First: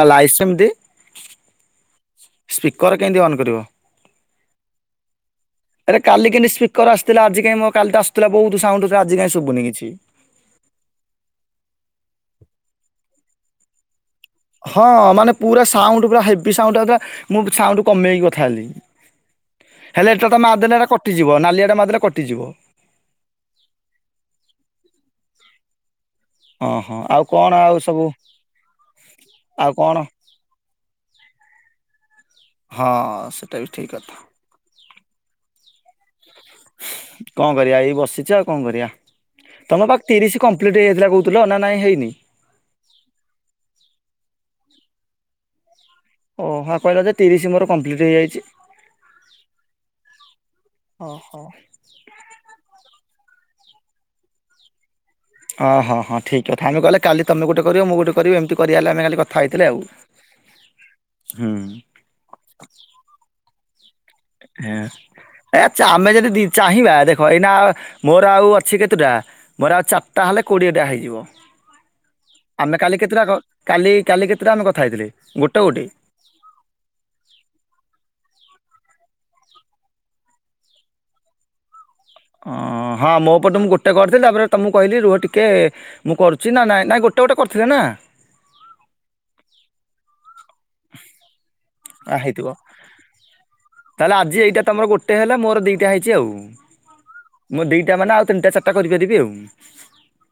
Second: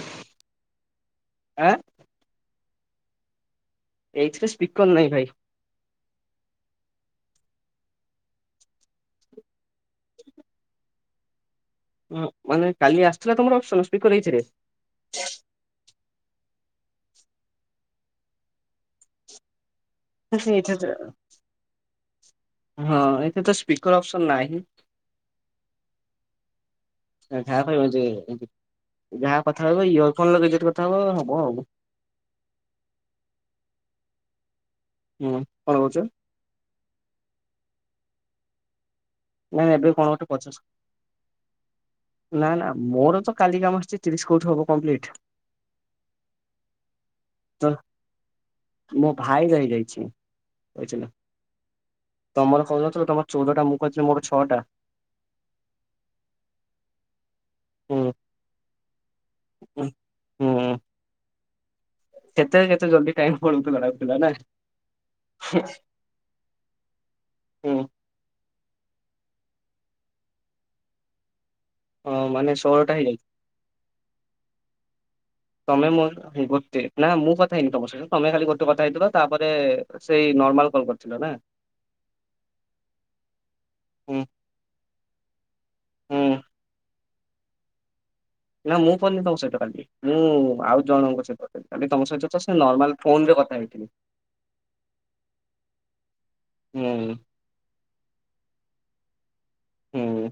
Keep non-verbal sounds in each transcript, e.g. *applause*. ନା ଲାଇ ସେମିତି ଆଁ। ସ୍ପିକର କେନ୍ତି ଅନ୍ କରିବ? ଏଇଥିରେ ସ୍ପିକର୍ ନାଇଁ ଭାଇ। ଆରେ କାଲି କିନ୍ତି ସ୍ପିକର୍ ଆସିଥିଲା ଆଜି କାଇଁ ମୋ କାଲି ତ ଆସୁଥିଲା ବହୁତ୍ ସାଉଣ୍ଡ୍ ଥିଲା ଆଜି କାଇଁ ସୁବୁନି କିଛି। ଉଁ- ମାନେ କାଲି ଆସିଥିଲା ତମର ଅପ୍ସନ୍ ସ୍ପିକର ଏଇଥିରେ? ହଁ ମାନେ ପୁରା ସାଉଣ୍ଡ୍ ପୁରା ହେବି ସାଉଣ୍ଡ୍ ଆଉଥିଲା ମୁଁ ସାଉଣ୍ଡୁ କମେଇକି କଥା ହେଲି। ହେଲେ ଏଟା ତ ମାରିଦେଲେ ଏରା କଟିଯିବ ନାଲିଆଟା ମାରିଦେଲେ କଟିଯିବ। ହଁ ଏଠେତ ସ୍ପିକର୍ ଅପ୍ସନ୍ ନାହିଁ। ଓହୋ ଆଉ କଣ ଆଉ ସବୁ *unintelligible* ଯାହା କଥା ଆଉ ହବ କଣ ଇୟର ଫୋନ୍ ଲଗେଇ ଯଦି କଥା ହବ- ହବ ଆଉ। ହଁ ସେଟାବି ଠିକ୍ କଥା। ହୁଁ କଣ୍ କହୁଚ? କଣ୍ କରିବା ଏଇ ବସିଚି ଆଉ କଣ୍ କରିବା। ନାଇଁ ତମେ ଏବେ ବା କଣ ଗୋଟେ ତିରିଶି ପଚାଶ କମ୍ପ୍ଲିଟ୍ ହେଇଯାଇଥିଲା କହୁଥିଲ ନା ନାଇଁ ହେଇନି? ନା -ନା ମୋର ତ କାଲି କାମ ଆସିଚି ତିରିଶ୍ କଉଠି ହବ କମ୍ପ୍ଲିଟ୍। ଓ ହ କହିଲ ଯେ ତିରିଶ୍ ତ ମୋର କମ୍ପ୍ଲିଟ୍ ହେଇଯାଇଚି। ମୋ ଭାଇ ରହିଯାଇଛି ବୁଝିଲ। ଓହୋ। ତମର କହୁ ନଥିଲ ତମର ଚଉଦଟା ମୁଁ କହିଥିଲି ମୋର ଛଅଟା। ଓ- ହଁ- ହଁ ଠିକ୍ କଥା ଆମେ କହିଲେ କାଲି ତମେ ଗୋଟେ କରିବ ମୁଁ ହୁଁ ଗୋଟେ କରିବି ଏମିତି କରିବା ହେଲା ଆମେ କାଲି କ ଥା ହେଇଥିଲେ ଆଉ ହୁଁ। କେତେ- କେତେ ଜଲ୍ଦି ଟାଇମ୍ ପଳଉଥିଲା ଲାଗୁଥିଲା ନା। ହେଁ -ଆମେ ଯଦି ଚାହିଁବା ଦେଖ ଏଇନା ମୋର ଆଉ ଅଛି କେତୁଟା ମୋର ଆଉ ଚାରଟା ହେଲେ କୋଡ଼ିଏ ଟା ହେଇଯିବ। ହୁଁ ମାନେ ଆମେ ଷୋହଳଟା କାଲି ହେଇଯାଇଛି। କେତେଟା କଲ୍- କାଲି -କାଲି କେତେଟା ଆମେ କଥା ହେଇଥିଲେ? ଗୋଟେ ଗୋଟେ ତମେ- ମୋର୍ ଗୋଟେ। ନା ମୁଁ କଥା ହେଇନି ତମ ସହିତ ତମେ ଖାଲି ଗୋଟେ କଥା ହେଇଥିଲ ତାପରେ ସେଇ ନର୍ମାଲ୍ କଲ୍ କରିଥିଲ ନା। ଓ ହଁ ମୋ ପଟୁ ମୁଁ ଗୋଟେ ହୁଁ କରିଥିଲି ତାପରେ ତମକୁ କହିଲି ରୁହ ଟିକେ ମୁଁ ହୁଁ କରୁଚି ନା ନାଇଁ- ନାଇଁ ଗୋ ଗୋଟେ ଗୋଟେ କରିଥିଲେ ନା? ନା ମୁଁ କରିନି ତମ ସହିତ କାଲି ମୁଁ ଆଉ ଜଣଙ୍କ ସହିତ କଲି। ଆ ହେଇଥିବ ହେଇଥିଲି ତାହେଲେ ଆଜି ଏଇଟା ତମର ଗୋଟେ ହେଲା ମୋର ଦିଟା ହେଇଚି ଆଉ। ହୁଁ। ମୁଁ ଦିଟା ମାନେ ଆଉ ତିନ୍ ଟା ଚାରିଟା କରିପାରିବି ଆଉ। ହୁଁ।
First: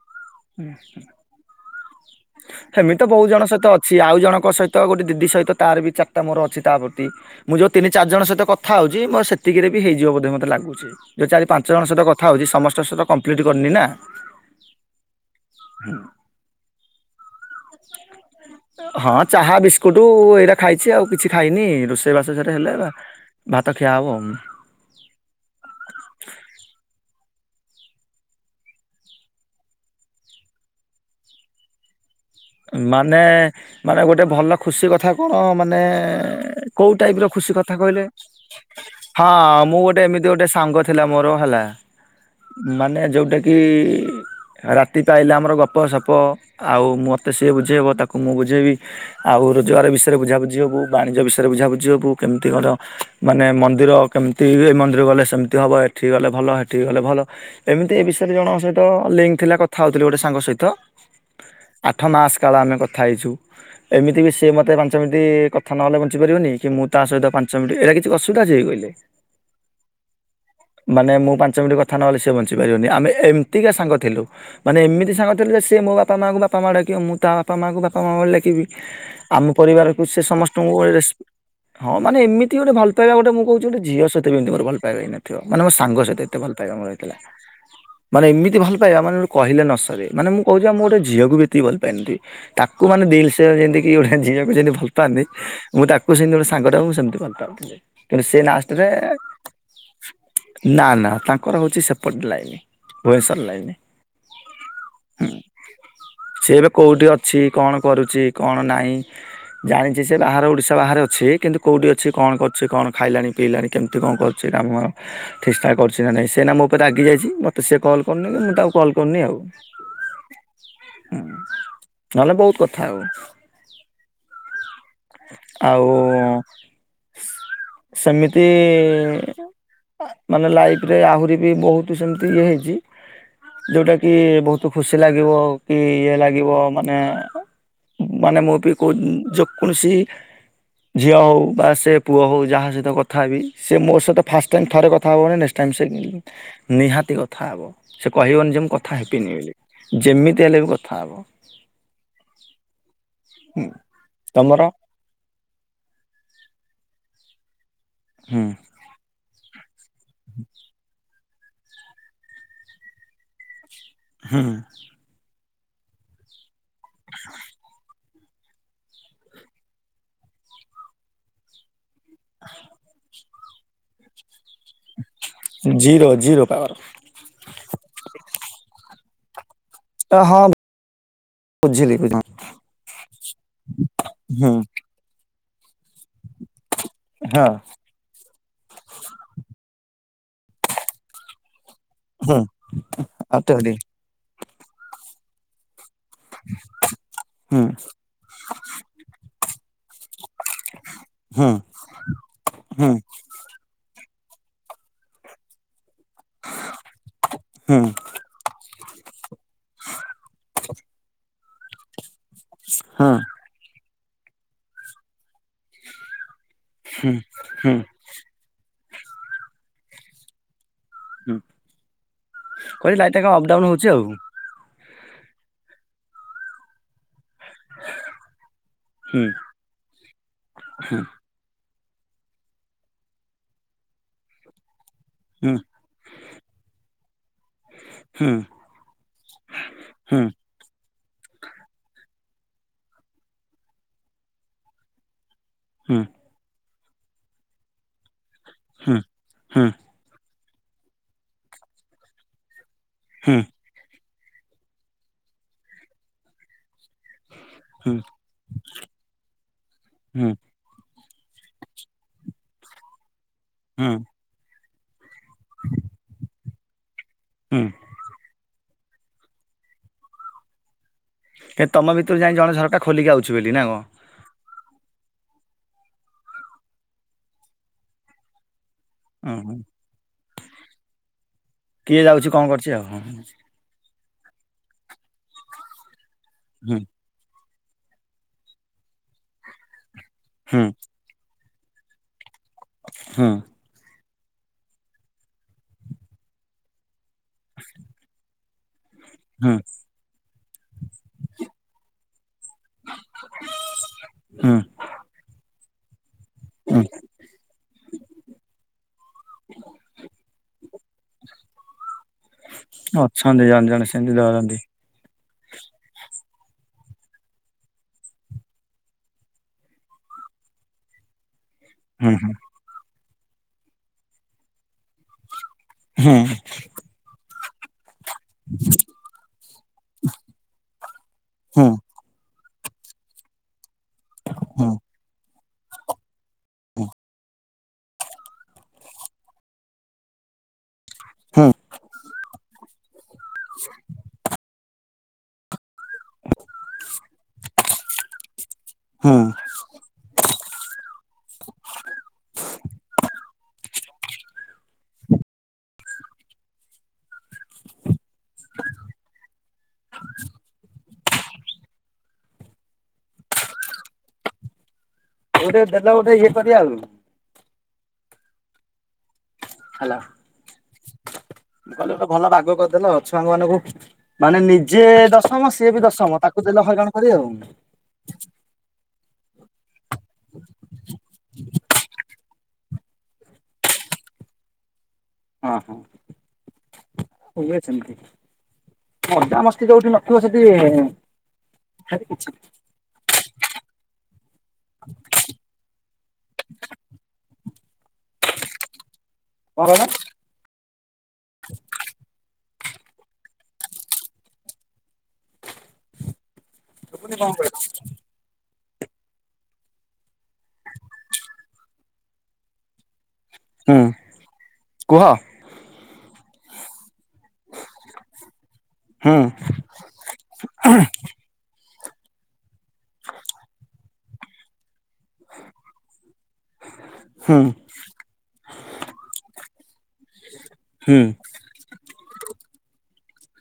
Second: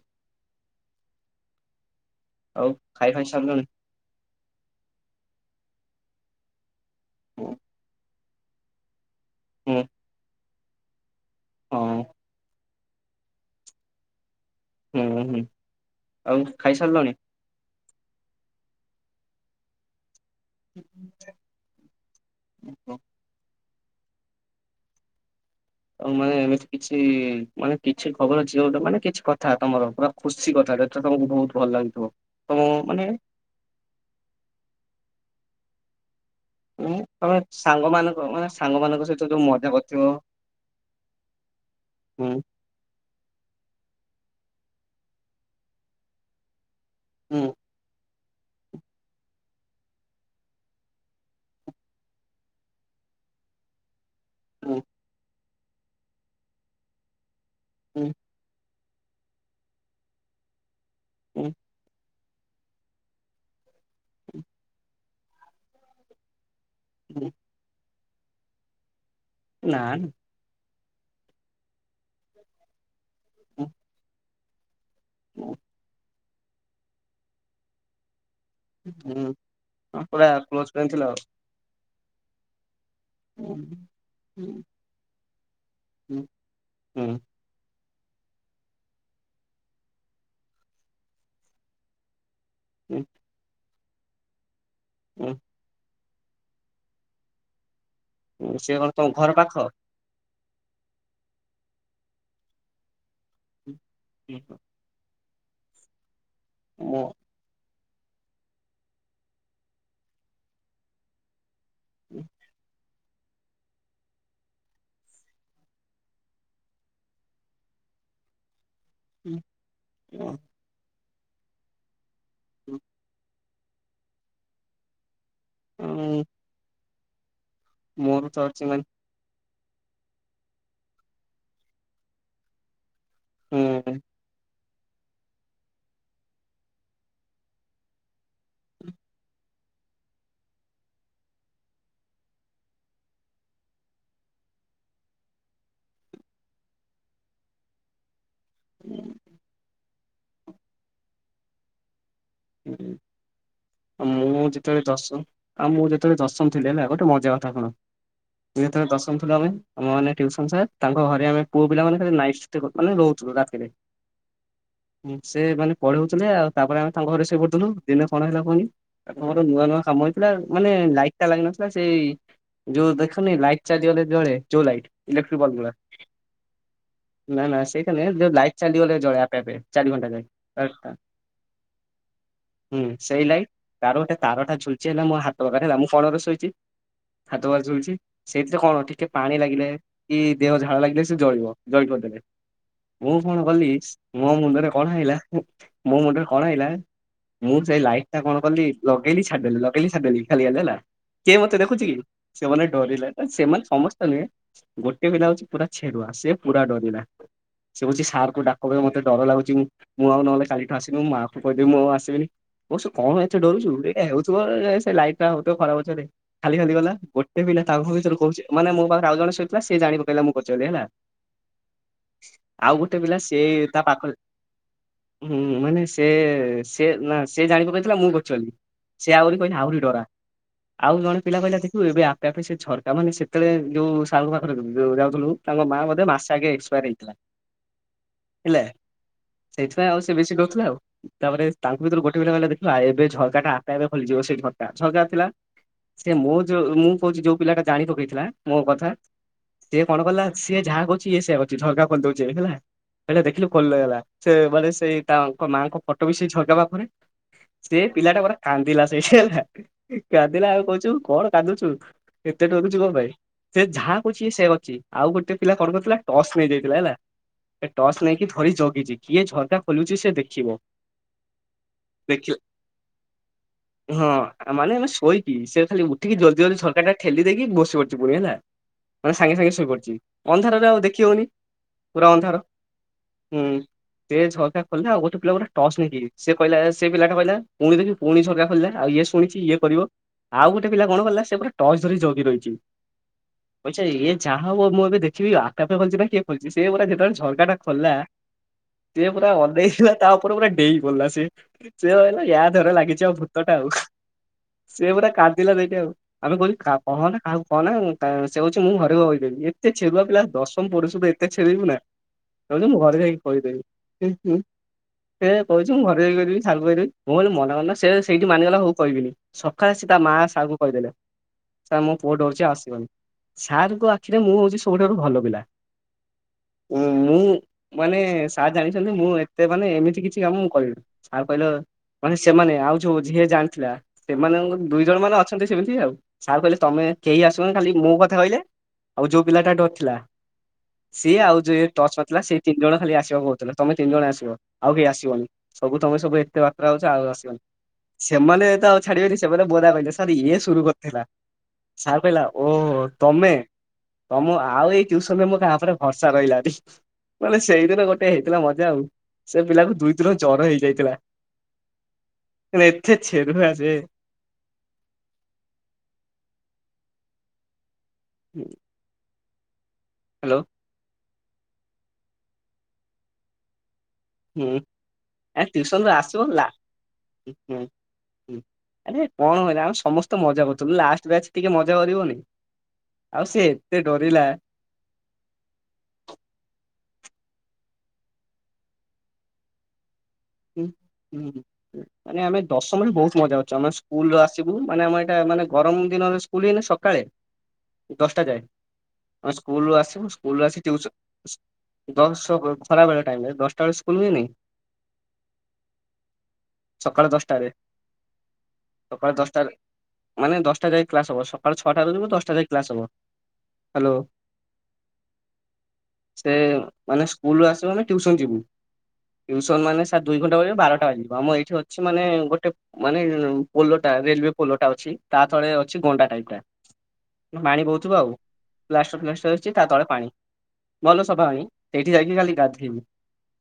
ଆଉ ହେମିତି ତ ଖାଇ ଖାଇ ବହୁତ୍ ଜଣ ସାରିଲଣି ସହିତ ଅ ଛି ଆଉ ଜଣଙ୍କ ସହିତ ଗୋଟେ ଦିଦି ସହିତ ତାର ବି ଚାରିଟା ମୋର ଅଛି ତା ପ୍ରତି ହୁଁ ମୁଁ ଯଉ ତିନି ଚାରି ଜଣ ସହିତ କ ଥା ହଉଚି ମୋର୍ ସେତିକିରେ ହୁଁ ବି ହେଇଯିବ ବୋଧେ ମତେ ଲାଗୁଚି ଯଉ ଚାରି ପାଞ୍ଚ ହଁ ଜଣ ସହିତ କଥା ହଉଚି ସମସ୍ତେ ତୋ ସହିତ କମ୍ପ୍ଲିଟ୍ କରିନି ନା। ହୁଁ ହୁଁ ଆଉ ଖାଇସାରିଲଣି। ହଁ ଚାହା ବିସ୍କୁଟ ଏଇରା ଖାଇଛି ଆଉ। କିଛି ଖାଇନି ରୋଷେଇ ବାସ ସରିଗଲେ ଭାତ ଖିଆ ହବ ଆଉ। ଆଉ ମାନେ ଏମିତି କିଛି ମାନେ କିଛି ଖବର ଅଛି ଯୋଉଟା ମାନେ କିଛି କଥା ତମର ପୁରା ଖୁସି କଥାଟେ ତ ତମକୁ ବହୁତ ଭଲ ଲାଗୁଥିବ। ମାନେ ମାନେ ଗୋଟେ ଭଲ ଖୁସି କଥା କଣ ମାନେ ଉଁ କୋଉ ଟାଇପର ତମେ ଖୁସି କଥା କହିଲେ ସାଙ୍ଗମାନଙ୍କ ମାନେ ସାଙ୍ଗମାନଙ୍କ ସହିତ ହଁ ଯୋଉ ମଜା ମୁଁ କରିଥିବ ଗୋଟେ ଏମିତି ଗୋଟେ ସାଙ୍ଗ ଥିଲା ମୋର ହେଲା। ହୁଁ। ମାନେ ଯେଉଁଟାକି ରାତି ପାଇଲେ ଆମର ଗପସପ ଆଉ ମତେ ସିଏ ବୁଝେଇବ ତାକୁ ମୁଁ ବୁଝେଇବି। ଆଉ ରୋଜଗାର ବିଷୟରେ ବୁଝାବୁଝି ହବୁ ବାଣିଜ୍ୟ ବିଷୟରେ ବୁଝାବୁଝି ହବୁ କେମତି କଣ ମାନେ ମନ୍ଦିର କେମିତି ଏ ମନ୍ଦିର ଗଲେ ସେମିତି ହେବ ଏଠିକି ଗଲେ ଭଲ ଏଠିକି ଗଲେ ଭଲ ଏମିତି ଏ ବିଷୟରେ ଜଣଙ୍କ ସହିତ ତ ଲିଙ୍କ ଥିଲା କଥା ହଉଥିଲି ଗୋଟେ ସାଙ୍ଗ ସହିତ। ହୁଁ। ଆଠ ମାସ କାଳ ଆମେ କଥା ହେଇଛୁ ଏମିତି ବି ସିଏ ମୋତେ ପାଞ୍ଚ ମିନିଟି କଥା ନହେଲେ ବଞ୍ଚିପାରିବନି। କି ମୁଁ ତା ସହିତ ପାଞ୍ଚ ମିନିଟ ଏଇଟା କିଛି ଅସୁବିଧା ଅଛି କି କହିଲେ? ନା। ମାନେ ମୁଁ ପାଞ୍ଚ ମିନିଟ୍ କଥା ନହେଲେ ସେ ବଞ୍ଚି ପାରିବନି ଆମେ ଏମିତିକା ସାଙ୍ଗ ଥିଲୁ। ମାନେ ଏମିତି ସାଙ୍ଗ ଥିଲୁ ଯେ ସେ ମୋ ବାପା ମାଙ୍କୁ ବାପା ମା ଡାକିବ ମୁଁ ତା ବାପା ମାଙ୍କୁ ବାପା ମା ବୋଲି ଡାକିବି। ଆମ ପରିବାରକୁ ସେ ପୁରା କ୍ଲୋଜ ସମସ୍ତଙ୍କୁ ଫ୍ରେଣ୍ଡ ଗୋଟେ ଥିଲ ରେସ୍ ଆଉ। ହଁ ମାନେ ଏମତି ଗୋଟେ ଭଲ ପାଇବା ଗୋଟେ ମୁଁ କହୁଛି ଗୋଟେ ଝିଅ ସହିତ ବି ଏମତି ମୋର ଭଲ ପାଇବା ହେଇନି ନଥିବ ମାନେ ମୋ ସାଙ୍ଗ ସହିତ ଏତେ ଭଲ ପାଇବା ମୋର ହେଇନଥିଲା। ମାନେ ଏମିତି ଭଲ ପାଇବା ମାନେ କହିଲେ ନସରେ ମାନେ ମୁଁ କହୁଛି ବା ମୁଁ ଗୋଟିଏ ଝିଅକୁ ବି ଏତିକି ଭଲ ପାଆନଥିବି। ତାକୁ ମାନେ ଦିଲ୍ ସେ ଯେମିତି କି ଗୋଟେ ଝିଅକୁ ଯେମିତି ଭଲପାଆନ୍ତି। ମୁଁ ତାକୁ ସେମିତି ଗୋଟେ ସାଙ୍ଗଟାକୁ ମୁଁ ସେମିତି ଭଲପାଉଥିଲି କିନ୍ତୁ ସେ ସିଏ ନାଷ୍ଟରେ କଣ ତମ ଘର ପାଖ? ନା ନା ତାଙ୍କର ହଉଛି ସେପଟ ଲାଇନ ଭୁବନେଶ୍ୱର ଲାଇନ। *inaudible* ସେ ଏବେ ମୋ କୋଉଠି ଅ ଛି କଣ କରୁଛି କଣ ନାହିଁ ଜାଣିଛି ସେ ବାହାର ଓଡ଼ିଶା ବାହାରେ ଅଛି କିନ୍ତୁ କୋଉଠି ଅଛି ଉଁ, କଣ କରୁଛି କଣ ଖାଇଲାଣି ପିଇଲାଣି କେମିତି କଣ କରୁଛି କାମ ଚେଷ୍ଟା କରୁଛି ନା ନାଇଁ ସେ ନା ମୋ ଉପରେ ରାଗି ଯାଇଛି ମତେ ସିଏ କଲ୍ କରୁନି କି ମୁଁ ତାକୁ କଲ୍ କରୁନି ଆଉ। *inaudible* ହୁଁ ନହେଲେ ବହୁତ କଥା ହୋଉ। ଆଉ ଉଁ, ମୋର ସେମିତି ତ ଅଛି ମାନେ ମାନେ ଲାଇଫରେ ଆହୁରି ବି ବହୁତ ସେମିତି ଇଏ ହେଇଛି। ଯୋଉଟା ହୁଁ, କି ବହୁତ ତ ଖୁସି ଲାଗିବ କି ଇଏ ଲାଗିବ ମାନେ ମାନେ ମୁଁ ବି କଉ ଯ କୌଣସି ଝିଅ ହଉ ବା ସେ ପୁଅ ହଉ ଯାହା ସହିତ କଥା ହେବି ସେ ମୋ ସହିତ ଫାଷ୍ଟ ଟାଇମ ଥରେ କଥା ହବ ମାନେ ନେଷ୍ଟ୍ ଟାଇମ ସେ ନିହାତି କଥା ହେବ। ସେ କହିବନି ଯେ ମୁଁ କଥା ହେବିନି ବୋଲି ଯେମିତି ହେଲେ ବି କଥା ହବ। *inaudible* ହୁଁ। ମୁଁ ତମର ଯେତେବେଳେ ଦଶ ଆଉ ମୁଁ ଯେତେବେଳେ ଦଶ ମ ଥିଲି ହେଲା ଗୋଟେ ମଜା କଥା ଶୁଣ। ହୁଁ। ମୁଁ ଯେତେବେଳେ ଦଶମ ଥିଲୁ ଆମେ ଆମ ମାନେ ଟିଉସନ ସାର୍ ତାଙ୍କ ଘରେ ଆମେ ପୁଅ ପିଲା ମାନେ ଖାଲି ନାଇଟ୍ ରେ ମାନେ ରହୁଥିଲୁ ରାତିରେ। ହୁଁ। ସେ ମାନେ ପଢଉଥିଲେ ଆଉ ତାପରେ ଆମେ ତାଙ୍କ ଘରେ ଶୋଇ ପଢୁଥିଲୁ ଦିନେ କଣ ହେଲା କହନି? ତମର ନୂଆ ନୂଆ କାମ ହେଇଥିଲା ମାନେ ଲାଇଟଟା ଲାଗିନଥିଲା ସେଇ ଯୋଉ ଦେଖ ଲାଇଟ ଚାଲିଗଲେ ଜଳେ ଯୋଉ ଲାଇଟ ଇଲେକ୍ଟ୍ରିକ ବଲବ୍ ଗୁଡା ଜିରୋ ଜିରୋ ପାୱାର ନା ନା ସେଇଟା ନୁହେଁ ଯୋଉ ଲାଇଟ୍ ଚାଲିଗଲେ ଜଳେ ଆପେ ଆପେ ଚାରି ଘଣ୍ଟା ଯାଏଁ, ହଁ ବୁଝିଲି ବୁଝିଲି ହୁଁ ସେଇ ଲାଇ ଆ ଗୋଟେ ହୁଁ ତାରଟା ଝୁଲୁଛି ହେଲା ମୋ ହାତ ପାଖରେ ହେଲା ମୁଁ କଳରେ ଶୋଇଛି ହାତ ହଁ ପାଖରେ ଝୁଲୁଛି। ସେଇଥିରେ କଣ ଟିକେ ପାଣି ଲାଗିଲେ କି ଦେହ ଝାଳ ଲାଗିଲେ ସେ ଜଳିବ ଜଳିବନି ହୁଁ ମୁଁ କଣ କଲି? ଅତ୍ୟଧିକ ମୋ ମୁଣ୍ଡରେ କଣ ଆଇଲା ମୋ ମୁଣ୍ଡରେ କଣ ଆଇଲା ମୁଁ ହୁଁ ସେଇ ଲାଇଟ ଟା କଣ କଲି ଲଗେଇଲି ଛାଡିଦେଲି ଲଗେଇଲି ଛାଡିଦେଲି ଖାଲିଆ ହେଲା କିଏ ହୁଁ ମତେ ଦେଖୁଛି ସିଏ ମାନେ ହୁଁ ଡରିଲା ସେମାନେ ସମସ୍ତେ ନୁହେଁ, ଗୋଟେ ପିଲା ହଉଛି ପୁରା ଛେରୁଆ ସେ ପୁରା ଡରିଲା ହୁଁ ସେ କହୁଛି ସାରଙ୍କୁ ଡାକ ମତେ ଡର ଲାଗୁଛି ମୁଁ ଆଉ ନହେଲେ କାଲିଠୁ ଆସିବିନି, ମୋ ମା କୁ କହିଦେବି ମୁଁ ଆଉ ଆସିବିନି। ତୁ ହଁ କଣ ଏତେ ଡରୁଛୁ ଏ ହଉ ଥିବ ସେ ଲାଇଟ ଟା ହ ଖରାପ ଅଛରେ ଖାଲି ଖାଲି ଗଲା। ହୁଁ ଗୋଟେ ପିଲା ହୁଁ ତାଙ୍କ ଭିତରୁ କହୁଛି, ମାନେ ମୋ ପାଖରେ ଆଉ ଜଣ ସୋଇଥିଲା ସେ ଜାଣିପକେଇଲା ମୁଁ କରିଚି ବୋଲି ହେଲା। ହୁଁ ଆଉ କହିଲି ଗୋଟେ ଲାଇଟ୍ ପିଲା ଟା କଣ ସେ ଅପ୍ ଡାଉନ୍ ତା ହଉଛି ଆଉ ପାଖରେ ହୁଁ ମାନେ ସେ ସେ ନା ସେ ଜାଣିପକେଇଥିଲା ମୁଁ କରିଛି ସେ ହୁଁ ଆହୁରି କହିଲା ଆହୁରି ଡରା, ଆଉ ହୁଁ ଜଣେ ପିଲା କହିଲା ଦେଖିବୁ ଏବେ ଆପେ ଆପେ ସେ ଝରକା ମାନେ ସେତେଳେ ଯୋଉ ସାଳୁ ପାଖରେ ଯୋଉ ଯାଉଥିଲୁ ହୁଁ ତାଙ୍କ ମା ବୋଧେ ମାସେ ଆଗେ ଏକ୍ସପାୟାର ହେଇଥିଲା। ହୁଁ ହେଲା ସେଇଥିପାଇଁ ଆଉ ସେ ହୁଁ ହୁଁ ବେଶୀ ଡରୁଥିଲା ଆଉ ତାପରେ ତାଙ୍କୁ ଭିତରୁ ଗୋଟେ ପିଲା କହିଲା ଦେଖିବୁ ଏବେ ଝରକା ଟା ଆପେ ଆପେ ଖୋଲି ଯିବ ସେଇ ଝକା ଝରକା ଥିଲା। ହୁଁ ସେ ମୋ ଯୋଉ ମୁଁ କହୁଛି ଯୋଉ ପିଲାଟା ଜାଣି ପକେଇଥିଲା ମୋ କଥା ହୁଁ ସେ କଣ କଲା ସିଏ ଯାହା କହୁଛିି ସେୟା କରିଦଉଛି ଝରକା ଖୋଲି ଦଉଛି ହେଲା ଏଟା ହୁଁ ଦେଖିଲୁ ଖୋଲି ହେଇଗଲା। ସେ ମାନେ ସେଇ ତାଙ୍କ ମାଆଙ୍କ ଫଟୋ ବି ସେଇ ଝରକା ପାଖରେ ସେ ହୁଁ ପିଲାଟା ପୁରା କାନ୍ଦିଲା ସେଇଠି ହେଲା କାନ୍ଦିଲା ଆଉ କହୁଛୁ କଣ କାନ୍ଦୁଛୁ? ଏତେ ଡରୁଛୁ କଣ ପାଇଁ ସେ ହୁଁ ଯାହା କହୁ ସେ ଅଛି ଆଉ ଗୋଟେ ପିଲା କଣ କରୁଥିଲା ଟସ୍ ନେଇଯାଇଥିଲା ହେଲା ହୁଁ ଟସ୍ ନେଇକି ଧରି ଜଗିଛି କିଏ ଝରକା ଖୋଲୁଛି ସେ ଦେଖିବ? ଏ ତମ ଭିତରୁ ଦେଖିଲା ଯାଇଁ ଜଣେ ଝରକା ଖୋଲିକି ଆଉଛି ବୋଲି ନା କଣ? ହଁ ମାନେ ଆମେ ଶୋଇକି ସେଏ ଖାଲି ଉଠିକି ଜଲଦି ଜଲଦି ଝରକାଟା ଠେଲି ଦେଇକି ବସି ପଡିଛି ପୁଣି ହେଲା। ମାନେ ସାଙ୍ଗେ ସାଙ୍ଗେ ଓହୋ ଶୋଇପଡିଛି, ଅନ୍ଧାରରେ ଆଉ ଦେଖି ହଉନି। କିଏ ପୁରା ଯାଉଛି ଅନ୍ଧାର। କଣ କରଛି ଆଉ, ହଁ, ହଁ। ହୁଁ ସେ ଝରକା ଖୋଲିଲା ଆଉ ଗୋଟେ ପିଲା ଗୋଟେ ଟସ୍ ନେଇକି ଏ କହିଲା ହୁଁ ସେ ପିଲାଟା କହିଲା? ପୁଣି ଦେଖିବୁ ପୁଣି ଝରକା ଖୋଲିଲା ଆଉ ଇଏ ଶୁଣିଛି ଇଏ କରିବ ଆଉ ହୁଁ ଗୋଟେ ପିଲା କଣ କଲା ସେ ପୁରା ଟସ୍ ଧରି ଜଗି ରହିଛି। ହୁଁ। ପଛେ ଇଏ ଯାହା ହବ ମୁଁ ଏବେ ଦେଖିବି ଆପେ ଆପେ ଖୋଲୁଛି ନା କିଏ ଖୋଲୁଛି ସେ ପୁରା ଯେତେବେଳେ ଝରକା ଟା ଖୋଲିଲା ସେ ପୁରା ହୁଁ ଅନେଇଥିଲା ତା ଉପରେ ପୁରା ଡେଇଁ ପଡିଲା ସିଏ ସେ ଭାବିଲା ଧର ଲାଗିଛି ଆଉ ଭୂତଟା ଆଉ ହୁଁ ସିଏ ପୁରା କାନ୍ଦିଲା ଯାଇକି ଆଉ ଆମେ କହିଲୁ କା କହ ନା କାହାକୁ କହ ନା ସେ ହଉଛି ମୁଁ ଘରେ କହିଦେବି ଏତେ ଛେରୁଆ ପିଲା ଦଶମ ପଢୁଛିବେ। ଏତେ ଛେରିବୁନା ମୁଁ ଘରେ ହୁଁ ଯାଇକି ଅଛନ୍ତି କହିଦେବି? ଜଣେ ଜଣେ ସେମିତି ଧରନ୍ତି ସେ କହୁଛି ମୁଁ ଘରେ ଯାଇ କହିଦେବି ସାରଙ୍କୁ କହିଦେବି। ମୁଁ ବୋଲି ମନେ ମନେ ସେ ସେଇଠି ମାନିଗଲା ହଉ କହିବିନି ସକାଳେ ସେ ତା ମା ସାରଙ୍କୁ କହିଦେଲେ। ସାର୍ ମୋ ହୁଁ ପୁଅ ଡରୁଛି ଆସିବନି ସାର୍ ଙ୍କ ଆଖିରେ ମୁଁ ହଉଛି ସବୁଠାରୁ ଭଲ ପିଲା। ହୁଁ। ମୁଁ ମାନେ ସାର୍ ଜାଣିଛନ୍ତି ମୁଁ ଏତେ ମାନେ ଏମିତି କିଛି କାମ କରିବିନି ସାର କହିଲେ। ହୁଁ ମାନେ ସେମାନେ ଆଉ ଯୋଉ ଯିଏ ଜାଣିଥିଲା ସେମାନଙ୍କ ହୁଁ ଦୁଇ ଜଣ ମାନେ ଅଛ ସେମିତି ଆଉ ସାର କହିଲେ ତମେ କେହି ଆସିବନି ଖାଲି ମୋ କଥା କହିଲେ ଆଉ ଯୋଉ ପିଲାଟା ଡରି ଥିଲା। ସିଏ ଆଉ ହୁଁ ଯୋଉ ଟଚ୍ ଥିଲା ସିଏ ତିନି ଜଣ ଖାଲି ଆସିବାକୁ କହୁଥିଲା ତମେ ତିନି ଜଣ ଆସିବ। ଆଉ କେହି ଆସିବନି ସବୁ ତମେ ସବୁ ଏତେ ବାତରା ହଉଛ ଆଉ ଆସିବନି। ସେମାନେ ତ ଆଉ ହୁଁ ଛାଡିବ ସେମାନେ ବ କହିଲେ ସାର୍ ଇଏ ସୁରୁ କରିୁଥିଲା। ସାର କହିଲା ଓହୋ ତମେ। ତମ ଆଉ ଏଇ ଟ୍ୟୁସନରେ ମୋ କାହା ଉପରେ ଭରସା ରହିଲାନି। ମାନେ ସେଇଦିନ ଗୋଟେ ହେଇଥିଲା ମଜା ଆଉ ସେ ପିଲାକୁ ଦୁଇ ଦିନ ଜର ହେଇଯାଇଥିଲା। ଏଥେ ଛେରୁଆ ଯେ। ଗୋଟେ ଦେଲ ବୋଧେ ଇଏ କରିବା ଆଉ। ହୁଁ। ହେଲୋ। ହ୍ୟାଲୋ। *unintelligible* ଭଲ ବାଗ କରିଦେଲ ଛୁଆଙ୍କ ମାନଙ୍କୁ। ମାନେ ହୁଁ ନିଜେ ଆ ଦଶମ ସିଏ ବି ଟ୍ୟୁସନରୁ ଆସିବ ଦଶମ ତାକୁ ଦେଲେ ହଇରାଣ କରି ଆଉ। ହଁ ଆରେ କଣ ହଇରାଣ ଆମେ ସମସ୍ତେ ମଜା କରୁଥିଲୁ ଲାଷ୍ଟ ବ୍ୟାଚ ଟିକେ ମଜା କରିବୁନି। ଆଉ ସେ ଏତେ ଡରିଲା। ହଁ ହଁ *unintelligible* ମଜା ମସ୍ତି ଯଉଦିନ ହୁଁ ହୁଁ ମାନେ କିଛି ଆମେ ଦଶମ ରେ ବହୁତ *unintelligible* ଆମେ ସ୍କୁଲ ଆସିବୁ ମାନେ ଆମ ଏଇଟା ମାନେ ଗରମ ଦିନରେ ସ୍କୁଲ ହେଇନ ସକାଳେ। ଦଶଟା ଯାଏ ଆମ କଣ ସ୍କୁଲରୁୁ କହିଲ ଆସିବୁ ସ୍କୁଲୁ ଆସି ଟ୍ୟୁସନ୍ ଦଶ ଖରାବେଳେ ଟାଇମରେ ଦଶଟା ବେଳେ ସ୍କୁଲ ହୁଏନି ସକାଳ ଶୁଭୁନି କଣ ଦଶଟାରେ। କହିଲ ସକାଳ ଦଶଟା ମାନେ ଦଶଟା ଯାକ କ୍ଲାସ ହବ ସକାଳ ଛଅଟାରେ ଯିବ ଦଶଟା ଯାକ କ୍ଲାସ ହବ। ହୁଁ ହ୍ୟାଲୋ। କୁହ ସେ ମାନେ ସ୍କୁଲୁରୁ ଆସିବୁ ମାନେ ଟ୍ୟୁସନ ଯିବୁ। ହୁଁ। ଟ୍ୟୁସନ ମାନେ ସାର୍ ଦୁଇ ଘଣ୍ଟା *unintelligible* ବାରଟା ବାଜିବ ଆମ ଏଠି ଅଛି ମାନେ ଗୋଟେ ମାନେ ପୋଲୋଟା ରଲୱେ ପୋଲୋଟା ଅଛି। ତାଥରେ ଅଛି ଗଣ୍ଡା ଟାଇପ୍ ଟା ହୁଁ ପାଣି ବହୁ ଥିବ ଆଉ ପ୍ଲାଷ୍ଟର ଫାଷ୍ଟର ହେଇଛି ତା ତଳେ ପାଣି ଭଲ ହୁଁ ସଫା ପାଣି। ସେଇଠି ଯାଇକି ଖାଲି ଗାଧେଇବୁ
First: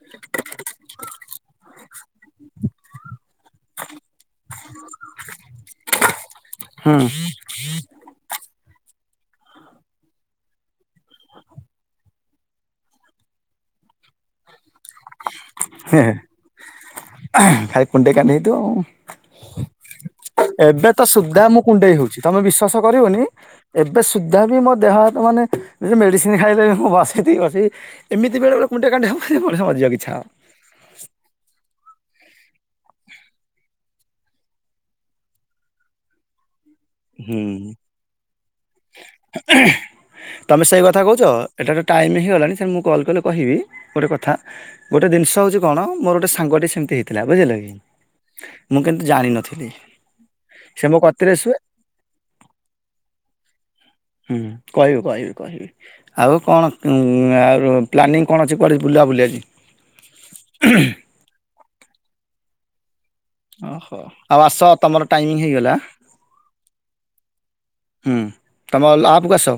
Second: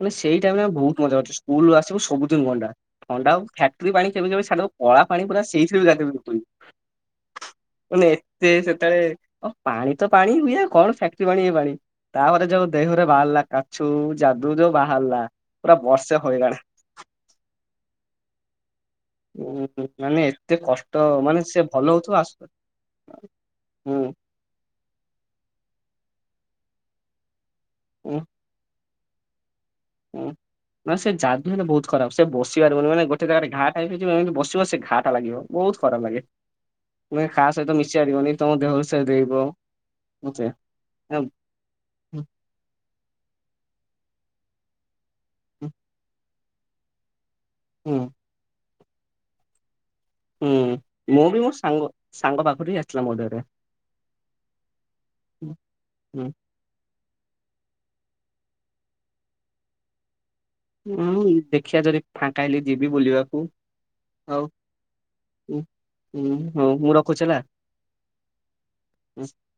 ମାନେ ସେଇ ଟାଇମରେ ବହୁତ ମଜା କରିଛୁ ସ୍କୁଲୁ ଆସିବୁ ସବୁଦିନ ଗଣ୍ଡା। ଥଣ୍ଡା ଆଉ ଫ୍ୟାକ୍ଟ୍ରି ପାଣି କେବେ କେବେ କଳା ପାଣି ପୁରା ସେଇଥିରେ *unintelligible* ହୁଁ। ମାନେ ଏତେ ସେତେବେଳେ ଓ ପାଣି ତ ପାଣି ହୁଏ କଣ ଫ୍ୟାକ୍ଟ୍ରି ପାଣି ଇଏ ପାଣି। ତାପରେ ଯୋଉ ଦେହରେ ବାହାରିଲା କାଛୁ ଯାଦୁ ଯୋଉ ବାହାରିଲା ପୁରା ହେ ହେ ବର୍ଷେ ହଇରାଣ। ଖାଲି କୁଣ୍ଡେଇ କାଣ୍ଡେଇ ହେଇଥିବ ଆଉ। ଉଁ ମାନେ ଏତେ ଏବେ କଷ୍ଟ ତ ମାନେ ସୁଦ୍ଧା ସେ ମୁଁ ଭଲ କୁଣ୍ଡେଇ ହଉଥିବ ହଉଛି ତମେ ଆସୁ ବିଶ୍ଵାସ କରିବନି ହୁଁ ଏବେ ସୁଧ ଧା ବି ମୋ ଦେହ ହାତ ମାନେ ମେଡ଼ିସିନ ଖାଇଲେ ବି ମୁଁ ବାସି ଥିବି ବସି ଏମିତି ବେଳେବେଳେ କୁ କାଣ୍ଡି ହବଜେ ମଣିଷ *unintelligible* ହଁ। ନା ସେ ଜାଦୁ ହେଲେ ବହୁତ ଖରାପ ସେ ବସି ପାରିବନି ମାନେ ଗୋଟେ ଜାଗାରେ ଘାଆ ଟାଇପ ହୋଇଥିବ ବସିବ ସେ ଘାଆଟା ଲାଗିବ। ବହୁତ ଖରାପ ଲାଗେ। ନା ହୁଁ। କାହା ସହିତ ମିଶି ପାରିବନି ତମ ଦେହରୁ ସେ ଡେଇବ ପଛେ *unintelligible* ଏଥର ଟାଇମ୍ ହେଇଗଲାଣି ସେ ମୁଁ କଲ୍ କଲେ କହିବି, ଗୋଟେ କଥା ଗୋଟେ ଜିନିଷ ହେଉଛି ହୁଁ କଣ ମୋର ଗୋଟେ ସା ସାଙ୍ଗଟେ ସେମିତି ହେଇଥିଲା ବୁଝିଲ କିି? ହୁଁ। ମୁଁ କିନ୍ତୁ ଜାଣିନଥିଲି? ହୁଁ। ସେ ମୋ ମୁଁ କତିରେ ବି ମୋ ଶୁଏ ସାଙ୍ଗ ସାଙ୍ଗ ପାଖରୁ ଆସିଲା ମୋ ଦେହରେ ହୁଁ କହିବି କହିବି କହିବି ହୁଁ ଆଉ କଣ? ଆଉର ପ୍ଲାନିଂ କଣ ଅଛି କୁଆଡ଼େ ବୁଲାବୁଲିି ଆଜି? ହୁଁ ଦେଖିବା ଯଦି ଫାଙ୍କା ହେଲି ଯିବି ବୁଲିବାକୁ। ଓହୋ। ଆଉ ଆସ ତମର ଟାଇମ ହୁଁ ହେଇଗଲା। ହୁଁ ହଉ ମୁଁ ରଖୁଛି ହେଲା। ହୁଁ। ତମଲା ଆପ୍‌କୁ ଆସ?